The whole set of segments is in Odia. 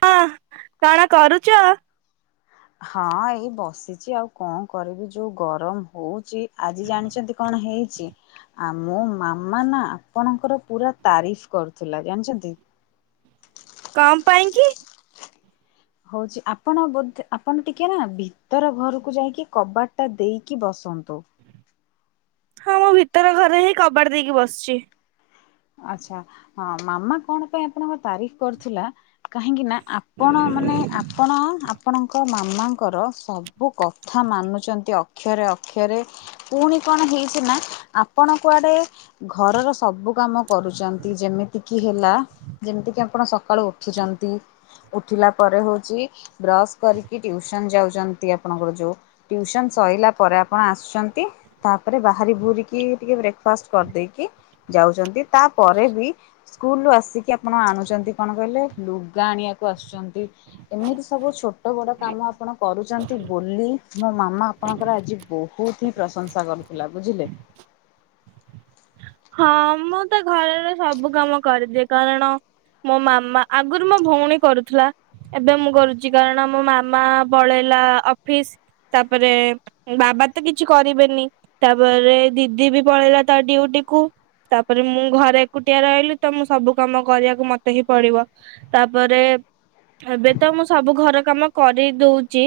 ହଁ, କଣ କରୁଚ? ହଁ ଏଇ ବସିଛି ଆଉ କଣ କରିବି। ଯୋଉ ଗରମ ହଉଛି। ଆଜି ଜାଣିଛନ୍ତି କଣ ହେଇଛି? ଆ ମୋ ମାମା ନା ଆପଣଙ୍କର ପୁରା ତାରିଫ୍ କରୁଥିଲା। ଜାଣିଛନ୍ତି? କଣ ପାଇଁ କି? ହଉଛି ଆପଣ ବୋଧେ ଆପଣ ଟିକେ ନା ଭିତର ଘରକୁ ଯାଇକି କବାଟ ଟା ଦେଇକି ବସନ୍ତୁ। ହଁ, ମୁଁ ଭିତର ଘରେ ହିଁ କବାଟ ଦେଇକି ବସିଛି। ଆଛା। ହଁ ମାମା କଣ ପାଇଁ ଆପଣଙ୍କ ତାରିଫ କରୁଥିଲା, କାହିଁକି ନା ଆପଣ ମାନେ ଆପଣ ଆ ଆପଣଙ୍କ ମାମାଙ୍କର ସବୁ କଥା ମାନୁଛନ୍ତି ଅକ୍ଷରେ ଅକ୍ଷରେ। ପୁଣି କଣ ହେଇଛି ନା ଆପଣ କୁଆଡେ ଘରର ସବୁ କାମ କରୁଛନ୍ତି। ଯେମିତିକି ହେଲା ଯେମିତିକି ଆପଣ ସକାଳୁ ଉଠୁଛନ୍ତି। ଉଠିଲା ପରେ ହଉଛି, ବ୍ରଶ କରିକି ଟ୍ୟୁସନ ଯାଉଛନ୍ତି ଆପଣଙ୍କର ଯୋଉ ଟ୍ୟୁସନ ସରିଲା ପରେ ଆପଣ ଆସୁଛନ୍ତି। ତାପରେ ବାହାରି ଭୁରିକି ଟିକେ ବ୍ରେକ୍ ଫାଷ୍ଟ୍ କରିଦେଇକି ଯାଉଛନ୍ତି ତାପରେ ବି ସ୍କୁଲ୍ ରୁ ଆସିକି ଆପଣ ଆଣୁଛନ୍ତି କଣ କହିଲେ ଲୁଗା ଆଣିବାକୁ ଆସୁଛନ୍ତି। ଏମିତି ସବୁ ଛୋଟ ବଡ କାମ ଆପଣ କରୁଛନ୍ତି। ବୋଲି ମୋ ମାମା ଆପଣଙ୍କର ଆଜି ବହୁତ ହିଁ ପ୍ରଶଂସା କରୁଥିଲା। ବୁଝିଲେ? ହଁ, ମୁଁ ତ ଘରର ସବୁ କାମ କରିଦିଏ କାରଣ ମୋ ମାମା, ଆଗରୁ ମୋ ଭଉଣୀ କରୁଥିଲା। ଏବେ ମୁଁ କରୁଛି କାରଣ ମୋ ମାମା ପଳେଇଲା ଅଫିସ୍ ତାପରେ ବାବା ତ କିଛି କରିବେନି, ତାପରେ ଦିଦି ବି ପଳେଇଲା ତା ଡିଉଟି। କୁ ତାପରେ ମୁଁ ଘରେ ଏକୁଟିଆ ରହିଲି ତ ମୁଁ ସବୁ କାମ କରିବାକୁ ମତେ ହିଁ ପଡିବ। ତାପରେ ଏବେ ତ ମୁଁ ସବୁ ଘର କାମ କରି ଦଉଚି।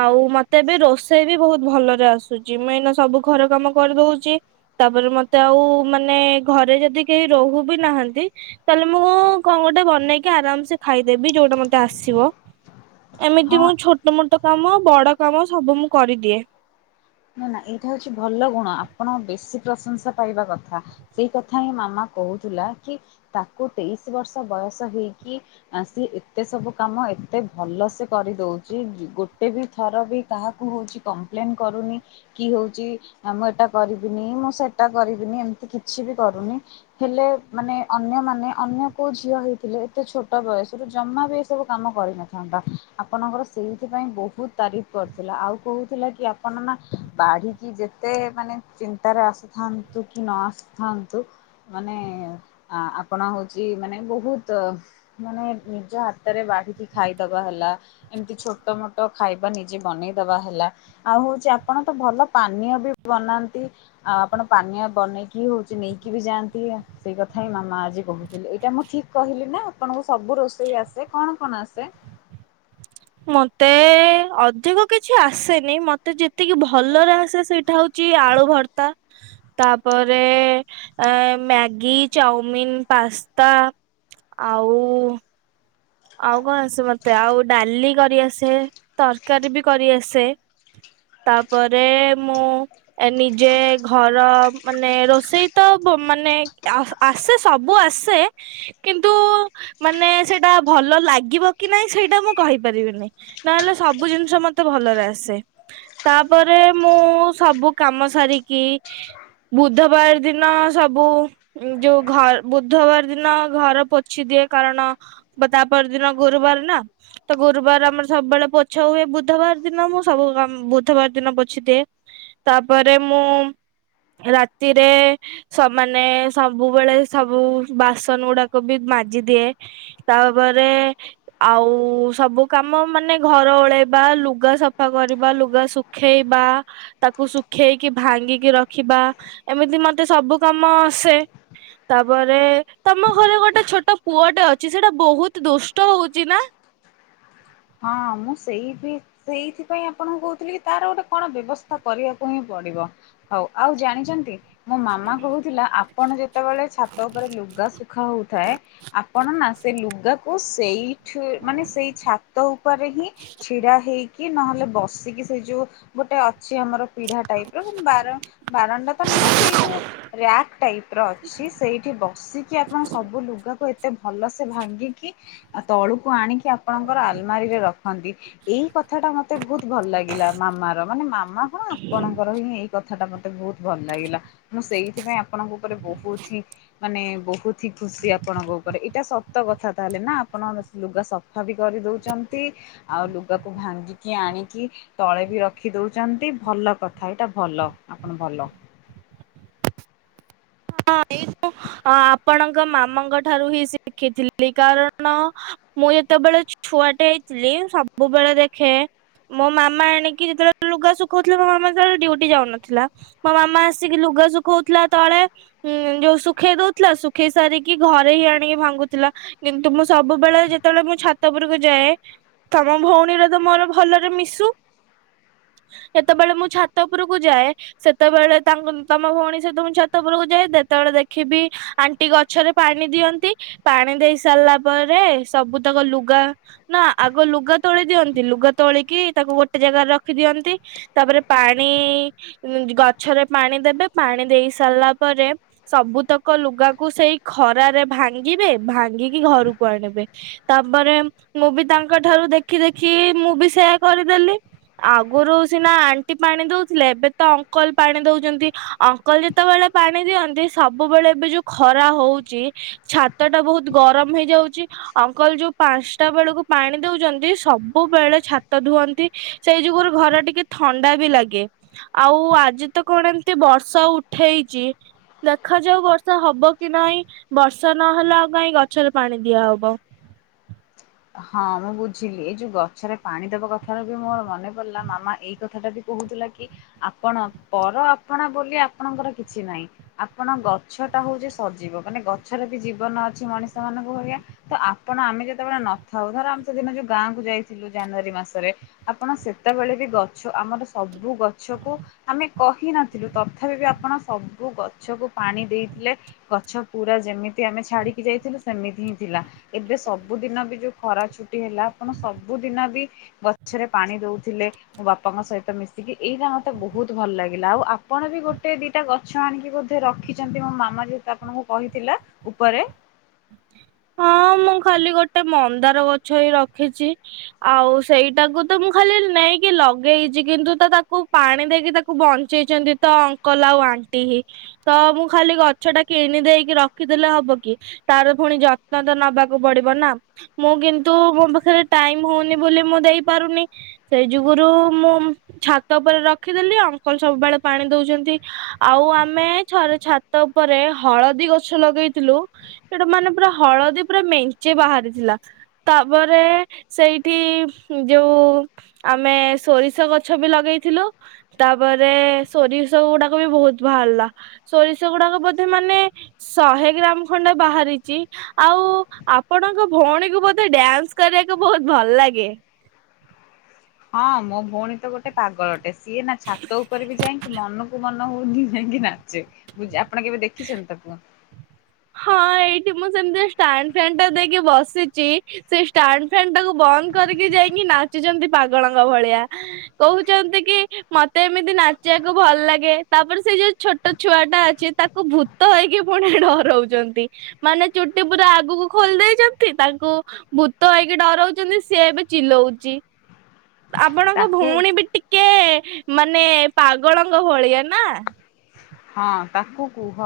ଆଉ ମତେ ଏବେ ରୋଷେଇ ବି ବହୁତ ଭଲରେ ଆସୁଚି ମୁଁ ଏଇନା ସବୁ ଘର କାମ କରି ଦଉଚି। ତାପରେ ମତେ ଆଉ ମାନେ ଘରେ ଯଦି କେଇ ରହୁ ବି ନାହାନ୍ତି ତାଏଲେ ମୁଁ କଣ ଗୋଟେ ବନେଇକି ଆରାମସେ ଖାଇଦେବି ଯୋଉଟା ମତେ ଆସିବ। ଏମିତି ହଁ ମୁଁ ଛୋଟ ମୋଟ କାମ ବଡ କାମ ସବୁ ମୁଁ କରିଦିଏ। ନା ନା ଏଇଟା ହଉଚି ଭଲ ଗୁଣ ଆପଣ ବେଶୀ ପ୍ରଶଂସା ପାଇବା କଥା। ସେଇ କଥା ହିଁ ମାମା କହୁଥିଲା କି ତାକୁ ତେଇଶି ବର୍ଷ ବୟସ ହେଇକି ଆ ସିଏ ଏତେ ସବୁ କାମ ଏତେ ଭଲ ସେ କରିଦଉଚି ଗୋଟେ ବି ଥର ବି କାହାକୁ ହଉଚି କମ୍ପ୍ଲେନ୍ କରୁନି। କି ହଉଚି ନା ମୁଁ ଏଇଟା କରିବିନି ମୁଁ ସେଟା କରିବିନି ଏମିତି କିଛି ବି କରୁନି। ହେଲେ ମାନେ ଅନ୍ୟମାନେ ଅନ୍ୟ କୋଉ ଝିଅ ହେଇଥିଲେ ଏତେ ଛୋଟ ବୟସରୁ ଜମା ବି ଏ ସବୁ କାମ କରିନଥାନ୍ତା ଆପଣଙ୍କର ସେଇଥିପାଇଁ ବହୁତ ତାରିଫ କରଥିଲା ଆଉ କହୁଥିଲା କି ଆପଣ ନା ବାଢିକି ଯେତେ ମାନେ ଚିନ୍ତାରେ ଆସୁଥାନ୍ତୁ କି ନ ଆସୁଥାନ୍ତୁ ମାନେ ଆଁ ଆପଣ ହଉଚି ମାନେ ବହୁତ ମାନେ ନିଜ ହାତରେ ବାଢିକି ଖାଇଦବା ହେଲା ଏମିତି ଛୋଟ ମୋଟ ଖାଇବା ନିଜେ ବନେଇ ଦବା ହେଲା ଆଉ ହଉଚି ଆ ଆପଣ ତ ଭଲ ପାନୀୟ ବି ବନାନ୍ତି। ଆଉ ଆପଣ ପାନୀୟ ବନେଇକି ହଉଚି ନେଇକି ବି ଯାଆନ୍ତି ସେଇ କଥା ହିଁ ମାମା ଆଜି କହୁଥିଲେ ଏଇଟା ମୁଁ ଠିକ କହିଲି ନା ଆପଣଙ୍କୁ ସବୁ ରୋଷେଇ ଆସେ କଣ କଣ ଆସେ? ମତେ ଅଧିକ କିଛି ଆସେନି ମତେ ଯେତିକି ଭଲରେ ଆସେ ସେଇଟା ହଉ ଚି ଆଳୁ ଭର୍ତା। ତାପରେ ଏଁ ମ୍ୟାଗି, ଚାଉମିନ, ପାସ୍ତା ଆଉ ଆଉ କଣ ଆସେ ମତେ ଆଉ ଡାଲି କରି ଆସେ ତରକାରୀ ବି କରିଆସେ ତାପରେ ମୁଁ ଏ ନିଜେ ଘର ମାନେ ରୋଷେଇ ତ ବ ମାନେ ଆସ ଆସେ ସବୁ ଆସେ କିନ୍ତୁ ମାନେ ସେଟା ଭଲ ଲାଗିବ କି ନାଇଁ ସେଇଟା ମୁଁ କହିପାରିବିନି। ନହେଲେ ସବୁ ଜିନିଷ ମତେ ଭଲରେ ଆସେ। ତାପରେ ମୁଁ ସବୁ କାମ ସାରିକି ବୁଧବାର ଦିନ ସବୁ ଉଁ ଯୋଉ ଘ ବୁଧବାର ଦିନ ଘର ପୋଛି ଦିଏ କାରଣ ବ ତା ପରଦିିନ ଗୁରୁବାର ନା। ତ ଗୁରୁବାର ଆମର ସବୁବେଳେ ପୋଛା ହୁଏ ବୁଧବାର ଦିନ ମୁଁ ସବୁ କାମ ବୁଧବାର ଦିନ ପୋଛି ଦିଏ। ତାପରେ ମୁଁ ରାତିରେ ସମାନେ ସବୁବେଳେ ସବୁ ବାସନ ଗୁଡାକ ବି ମାଜି ଦିଏ। ତାପରେ ଆଉ ସବୁ କାମ ମାନେ ଘର ଓଳେଇବା ଲୁଗା ସଫା କରିବା ଲୁଗା ଶୁ ଖେଇବା। ତାକୁ ଶୁଖେଇକି ଭାଙ୍ଗିକି ରଖିବା ଏମିତି ମତେ ସବୁ କାମ ଆସେ। ତାପରେ ତମ ଘରେ ଗୋଟେ ଛୋଟ ପୁଅଟେ ଅଛି ସେଟା ବହୁତ ଦୁଷ୍ଟ ହଉଚି ନା। ହଁ ମୁଁ ସେଇ ବିି ସେଇଥିପାଇଁ ଆପଣଙ୍କୁ କହୁଥିଲେ କି ତାର ଗୋଟେ କଣ ବ୍ୟବସ୍ଥା କରିବାକୁ ହିଁ ପଡିବ। ହଉ ଆଉ ଜାଣିଚନ୍ତି ମୋ ମାମା କହୁଥିଲା ଆପଣ ଯେତେବେଳେ ଛାତ ଉପରେ ଲୁଗା ଶୁଖା ହଉଥାଏ ଆପଣ ନା ସେ ଲୁଗାକୁ ସେଇ ସେ ମାନେ ସେଇ ଛାତ ଉପରେ ହିଁ ଛିଡା ହେଇକି ନହେଲେ ବସିକି ସେଇ ଯୋଉ ଗୋଟେ ଅଛି ଆମର ପିଢା ଟାଇପ ର କିନ୍ତୁ ବାର ବାରଣ୍ଡା ତ ନୁହଁ ସେଇ ଯୋଉ ରାକ୍ ଟାଇପ ର ଅଛି ସେଇଠି ବସିକି ଆପଣ ସବୁ ଲୁଗାକୁ ଏ ଏତେ ଭଲସେ ଭାଙ୍ଗିକି ଆ ତଳୁକୁ ଆଣିକି ଆପଣଙ୍କର ଆଲମାରିରେ ରଖନ୍ତି। ଏଇ କଥା ଟା ମତେ ବହୁତ ଭଲ ଲାଗିଲା ମାମାର ମାନେ ମାମା କଣ ଆପଣଙ୍କର ହିଁ ଏଇ କ କଥାଟା ମତେ ବହୁତ ଭଲ ଲାଗିଲା ମୁଁ ସେଇଥିପାଇଁ ଆପଣଙ୍କ ଉପରେ ବହୁତ ହିଁ ମାନେ ବହୁତ ହିଁ ଖୁସି ଆପଣଙ୍କ ଉପରେ ଏଇଟା ସତ କଥା ତାହେଲେ ନା ଆପଣ ଲୁଗା ସଫା ବି କରିଦଉ ଛନ୍ତି ଆଉ ଲୁଗାକୁ ଭାଙ୍ଗିକି ଆଣିକି ତଳେ ବି ରଖି ଦଉଛନ୍ତି ଭଲ କଥା ଏଇଟା ଭଲ ଆପଣ ଭଲ। ହଁ ଏଇ ଆପଣଙ୍କ ମାମାଙ୍କ ଠାରୁ ହିଁ ଶିଖିଥିଲି କାରଣ ମୁଁ ଯେତେବେଳେ ଛୁଆଟେ ହେଇଥିଲି ସବୁବେଳେ ଦେଖେ ମୋ ମାମା ଆଣିକି ଯେତେବେଳେ ଲୁଗା ଶୁଖାଉଥିଲେ ମୋ ମାମା ଯେତେବେଳେ ଡି ଉଟି ଯାଉନଥିଲା। ମୋ ମାମା ଆସିକି ଲୁଗା ଶୁଖଉଥିଲା ତଳେ ହୁଁ ଯୋଉ ଶୁଖେଇ ଦଉଥିଲା ଶୁଖେଇ ସାରିକି ଘରେ ହିଁ ଆଣିକି ଭାଙ୍ଗୁଥିଲା। କିନ୍ତୁ ମୁଁ ସବୁବେଳେ ଯେତେବେଳେ ମୁଁ ଛାତ ପୁରକୁ ଯାଏ ତମ ଭଉଣୀର ତ ମୋର ଭଲରେ ମିଶୁ। ଯେତେବେଳେ ମୁଁ ଛାତ ଉପରକୁ ଯାଏ ସେତେବେଳେ ତାଙ୍କୁ ତମ ଭଉଣୀ ସହିତ ମୁଁ ଛାତ ଉପୁରକୁ ଯାଏ। ଯେତେବେଳେ ଦେଖିବି ଆଣ୍ଟି ଗଛରେ ପାଣି ଦିଅନ୍ତି। ପାଣି ଦେଇ ସାରିଲା ପରେ ସବୁ ତକ ଲୁଗା ନା ଆଗ ଲୁଗା ତୋଳି ଦିଅନ୍ତି ଲୁଗା ତୋଳିକି ତାକୁ ଗୋଟେ ଜାଗାରେ ରଖିଦିଅନ୍ତି। ତାପରେ ପାଣି ଗଛରେ ପାଣି ଦେବେ ପାଣି ଦେଇ ସାରିଲା ପରେ ସବୁତକ ଲୁଗାକୁ ସେଇ ଖରାରେ ଭାଙ୍ଗିବେ ଭାଙ୍ଗିକି ଘରକୁ ଆଣିବେ। ତାପରେ ମୁଁ ବି ତାଙ୍କ ଠାରୁ ଦେଖି ଦେଖି ମୁଁ ବି ସେୟା କରିଦେଲି। ଆଗରୁ ସିନା ଆଣ୍ଟି ପାଣି ଦଉଥିଲେ ଏବେ ତ ଅଙ୍କଲ ପାଣି ଦଉଛନ୍ତି ଅ ଙ୍କଲ ଯେତେବେଳେ ପାଣି ଦିଅନ୍ତି ସବୁବେଳେ ଏବେ ଯୋଉ ଖରା ହଉଛି। ଛାତ ଟା ବହୁତ ଗରମ ହେଇଯାଉଛି। ଅଙ୍କଲ ଯୋଉ ପାଞ୍ଚଟା ବେଳକୁ ପାଣି ଦଉଛନ୍ତି ସବୁବେଳେ ଛାତ ଧୁଅନ୍ତି। ସେଇ ଯୁଗୁରୁ ଘର ଟିକେ ଥଣ୍ଡା ବି ଲାଗେ। ଆଉ ଆଜି ତ କଣ ଏମତି ବର୍ଷା ଉଠେଇଛି। ଦେଖାଯାଉ ବର୍ଷା ହବ କି ନାଇଁ ବର୍ଷା ନହେଲେ ଆଉ କାଇଁ ଗଛରେ ପାଣି ଦିଆହବ। ହଁ ମୁଁ ବୁଝିଲି ଏଇ ଯୋଉ ଗଛରେ ପାଣି ଦବା କଥାରୁ ବି ମୋର ମନେ ପଡିଲା ମାମା ଏଇ କଥାଟା ବି କହୁଥିଲା କି ଆପଣ ପର ଆପଣା ବୋଲି ଆପଣଙ୍କର କିଛି ନାହିଁ। ଆପଣ ଗଛ ଟା ହଉଛି ସଜିବ ମାନେ ଗଛରେ ବି ଜୀବନ ଅଛି ମଣିଷ ମାନଙ୍କ ଭଳିଆ। ତ ଆପଣ ଆମେ ଯେତେବେଳେ ନଥାଉ ଧର ଆମେ ସେଦିନ ଯୋଉ ଗାଁକୁୁ ଯାଇଥିଲୁ ଜାନୁଆରୀ ମାସରେ ଆପଣ ସେତେବେଳେ ବି ଗଛ ଆମର ସବୁ ଗଛକୁ ଆମେ କହିନଥିଲୁ ତଥାପି ବି ଆପଣ ସବୁ ଗଛକୁ ପାଣି ଦେଇଥିଲେ। ଗଛ ପୁରା ଯେମିତି ଆମେ ଛାଡିକି ଯାଇଥିଲୁ ସେମିତି ହିଁ ଥିଲା ଏବେ ସବୁଦିନ ବି ଯୋଉ ଖରା ଛୁଟି ହେଲା ଆପଣ ସବୁଦିନ ବି ଗଛରେ ପାଣି ଦଉଥିଲେ। ମୋ ବାପାଙ୍କ ସହିତ ମିଶିକି, ଏଇ ରା ମତେ ବହୁତ ଭଲ ଲାଗିଲା ଆଉ ଆପଣ ବି ଗୋଟେ ଦି ଏଟା ଗଛ ଆଣିକି ବୋଧେ ରଖିଛନ୍ତି ମୋ ମାମା ଯେହେତୁ ଆପଣଙ୍କୁ କହିଥିଲା ଉପରେ। ହଁ ମୁଁ ଖାଲି ଗୋଟେ ମନ୍ଦାର ଗଛ ହି ରଖିଛି। ଆଉ ସେଇଟାକୁ ତ ମୁଁ ଖାଲି ନେଇକି ଲଗେଇଛି କିନ୍ତୁ ତ ତାକୁ ପାଣି ଦେଇକି ତାକୁ କୁ ବଞ୍ଚେଇଛନ୍ତି ତ ଅଙ୍କଲ ଆଉ ଆଣ୍ଟି ହିଁ। ତ ମୁଁ ଖାଲି ଗଛ ଟା କିଣି ଦେଇକି ରଖିଦେଲେ ହବ କି ତାର ପୁଣି ଯ ତ୍ନ ନବାକୁ ପଡିବ ନା? ମୁଁ କିନ୍ତୁ ମୋ ପାଖରେ ଟାଇମ ହଉନି ବୋଲି ମୁଁ ଦେଇ ପାରୁନି। ସେଇ ଯୁଗୁରୁ ମୁଁ ଛାତ ଉପରେ ରଖିଦେଲି ଅଙ୍କଲ ସବୁବେଳେ ପାଣି ଦଉଛନ୍ତି। ଆଉ ଆମେ ଛରେ ଛାତ ଉପରେ ହଳଦୀ ଗଛ ଲଗେଇଥିଲୁ ସେଟା ମାନେ ପୁରା ହଳଦୀ ପୁରା ମେଞ୍ଚି ବାହାରିଥିଲା। ତାପରେ ସେଇଠି ଯୋଉ ଆମେ ସୋରିଷ ଗଛ ବି ଲଗେଇଥିଲୁ। ତାପରେ ସୋରିଷ ଗୁଡାକ ବି ବହୁତ ବାହାରିଲା ସୋରିଷ ଗୁଡାକ ବୋଧେ ମାନେ ଶହେ ଗ୍ରାମ ଖଣ୍ଡେ ବାହାରିଛି। ଆଉ ଆପଣଙ୍କ ଭଉଣୀକୁ ବୋଧେ ଡ୍ୟାନ୍ସ କରିବାକୁ ବହୁତ ଭଲ ଲାଗେ? ହଁ ମୋ ଭଉଣୀ ତ ଗୋଟେ ପାଗଳଟେ ସିଏ ନା ଛାତ ଉପରେ ବି ଯାଇକି ମନକୁ ମନ ହଉଚି ହେଇଁକି ନାଚେ ପୂଜା ଆପଣ କେବେ ଦେଖିଛନ୍ତି ତାକୁ? ହଁ ଏଇଠି ମୁଁ ସେମିତି ଷ୍ଟାଣ୍ଡ ଫ୍ୟାନ ଟା ଦେଇକି ବସିଛି। ସେ ଷ୍ଟାଣ୍ଡ ଫ୍ୟାନ ଟାକୁ ବନ୍ଦ କରିକି ଯାଇକି ନାଚୁଛନ୍ତି ପାଗଳଙ୍କ ଭଳିଆ। କହୁଛନ୍ତି କି ମତେ ଏମିତି ନାଚିବାକୁ ଭଲ ଲାଗେ ତାପରେ ସେ ଯୋଉ ଛୋଟ ଛୁଆ ଟା ଅଛି ତାକୁ ଭୂ ତ ହେଇକି ପୁଣି ଡରଉଛନ୍ତି ମାନେ ଚୁଟି ପୁରା ଆଗକୁ ଖୋଲି ଦେଇେଇଛନ୍ତି ତାଙ୍କୁ ଭୂତ ହେଇକି ଡରଉଛନ୍ତି ସିଏ ଏବେ ଚିଲଉଛି। ଆପଣଙ୍କ ତାକୁ ଭଉଣୀ ବି ଟିକେ ମାନେ ପାଗଳଙ୍କ ଭଳିଆ ନା? ହଁ ତାକୁ କୁହ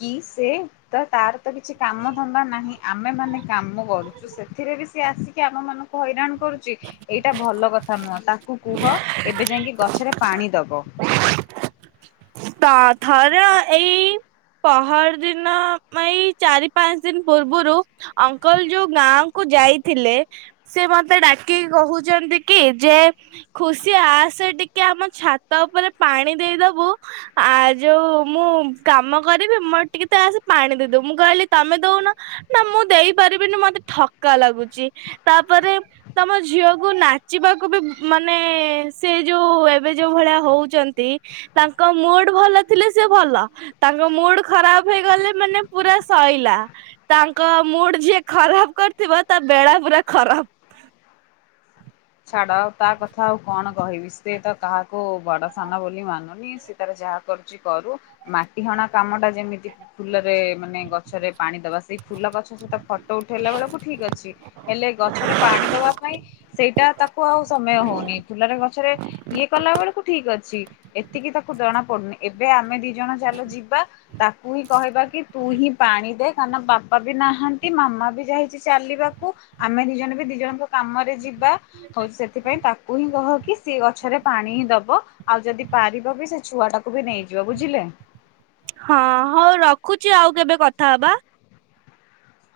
କି ସେ ତ ତାର ତ କିଛି କାମ ଧନ୍ଦା ନାହିଁ ଆମେ ମାନେ କାମ କରୁଛୁ ସେଥିରେ ବି ସିଏ ଆସି କି ଆମ ମାନଙ୍କୁ ହଇରାଣ କରୁଛି ଏଇଟା ଭଲ କଥା ନୁହଁ ତାକୁ କୁହ ଏବେ ଯାଇକି ଗଛରେ ପାଣି ଦବ। ତ ଥରେ ଏଇ ପହର ଦିନ ଏଇ ଚାରି ପାଞ୍ଚ ଦିନ ପୂର୍ବରୁ ଅଙ୍କଲ ଯୁ ଗାଁ କୁ ଯାଇଥିଲେ ସିଏ ମତେ ଡାକିକି କହୁଛନ୍ତି କି ଯେ ଖୁସି ଆସେ ଟିକେ ଆମ ଛାତ ଉପରେ ପାଣି ଦେଇଦବୁ ଆ ଯୋଉ ମୁଁ କାମ କରିବି ମୋର ଟିକେ ତ ଆସ ପାଣି ଦେଇ ଦବୁ ମୁଁ କହିଲି ତମେ ଦଉନ? ନା ମୁଁ ଦେଇପାରିବିନି ମତେ ଥକ୍କା ଲାଗୁଚି ତାପରେ ତମ ଝିଅକୁ ନାଚିବାକୁ ବି ମାନେ ସେ ଯୋଉ ଏବେ ଯୋଉ ଭଳିଆ ହଉଛନ୍ତି। ତାଙ୍କ ମୁଡ୍ ଭଲ ଥିଲେ ସେ ଭଲ ତାଙ୍କ ମୁଡ୍ ଖରାପ ହେଇଗଲେ ମାନେ ପୁରା ଶଇଲା। ତାଙ୍କ ମୁଡ୍ ଯିଏ ଖରାପ କରିଥିବା ତା ବେଳା ପୁରା ଖରାପ। ଛାଡ ଆଉ ତା କଥା ଆଉ କଣ କହିବି ସେ ତ କାହାକୁ ବଡ ସାନ ବୋଲି ମାନୁ ସେ ତାର ଯାହା କରୁଛି କରୁ ମାଟି ହଣା କାମ ଟା ଯେମିତି ଫୁଲରେ ମାନେ ଗଛରେ ପାଣି ଦବା ସେଇ ଫୁଲ ଗଛ ସହିତ ଫଟୋ ଉଠେଇଲା ବେଳକୁ ଠିକ ଅଛି। ହେଲେ ଗଛରେ ପାଣି ଦବା ପାଇଁ ସେଇଟା ତାକୁ ଆଉ ସମୟ ହଉନି ଫୁଲରେ ଗଛରେ ଇଏ କଲା ବେଳକୁ ଠିକ୍ ଅଛି ଏତିକି ତାକୁ ଜଣା ପଡୁନି। ଏବେ ଆମେ ଦି ଜଣ ଚାଲ ଯିବା ତାକୁ ହିଁ କହିବା କି ତୁ ହିଁ ପାଣି ଦେ କାରଣ ବା ବାପା ବି ନାହାନ୍ତି ମାମା ବି ଯାଇଛି ଚାଲିବାକୁ ଆମେ ଦି ଜଣ ବି ଦି ଜଣଙ୍କ କାମରେ ଯିବା। ହଉଛି ସେଥିପାଇଁ ତାକୁ ହିଁ କହ କିି ସେ ଗଛରେ ପାଣି ହିଁ ଦବ। ଆଉ ଯଦି ପାରିବ ବି ସେ ଛୁଆଟାକୁ ବି ନେଇଯିବ ବୁଝିଲେ? ହଁ ହଉ ରଖୁଚି ଆଉ କେବେ କଥା ହବା।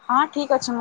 ହଁ ଠିକ୍ ଅଛି ମୁଁ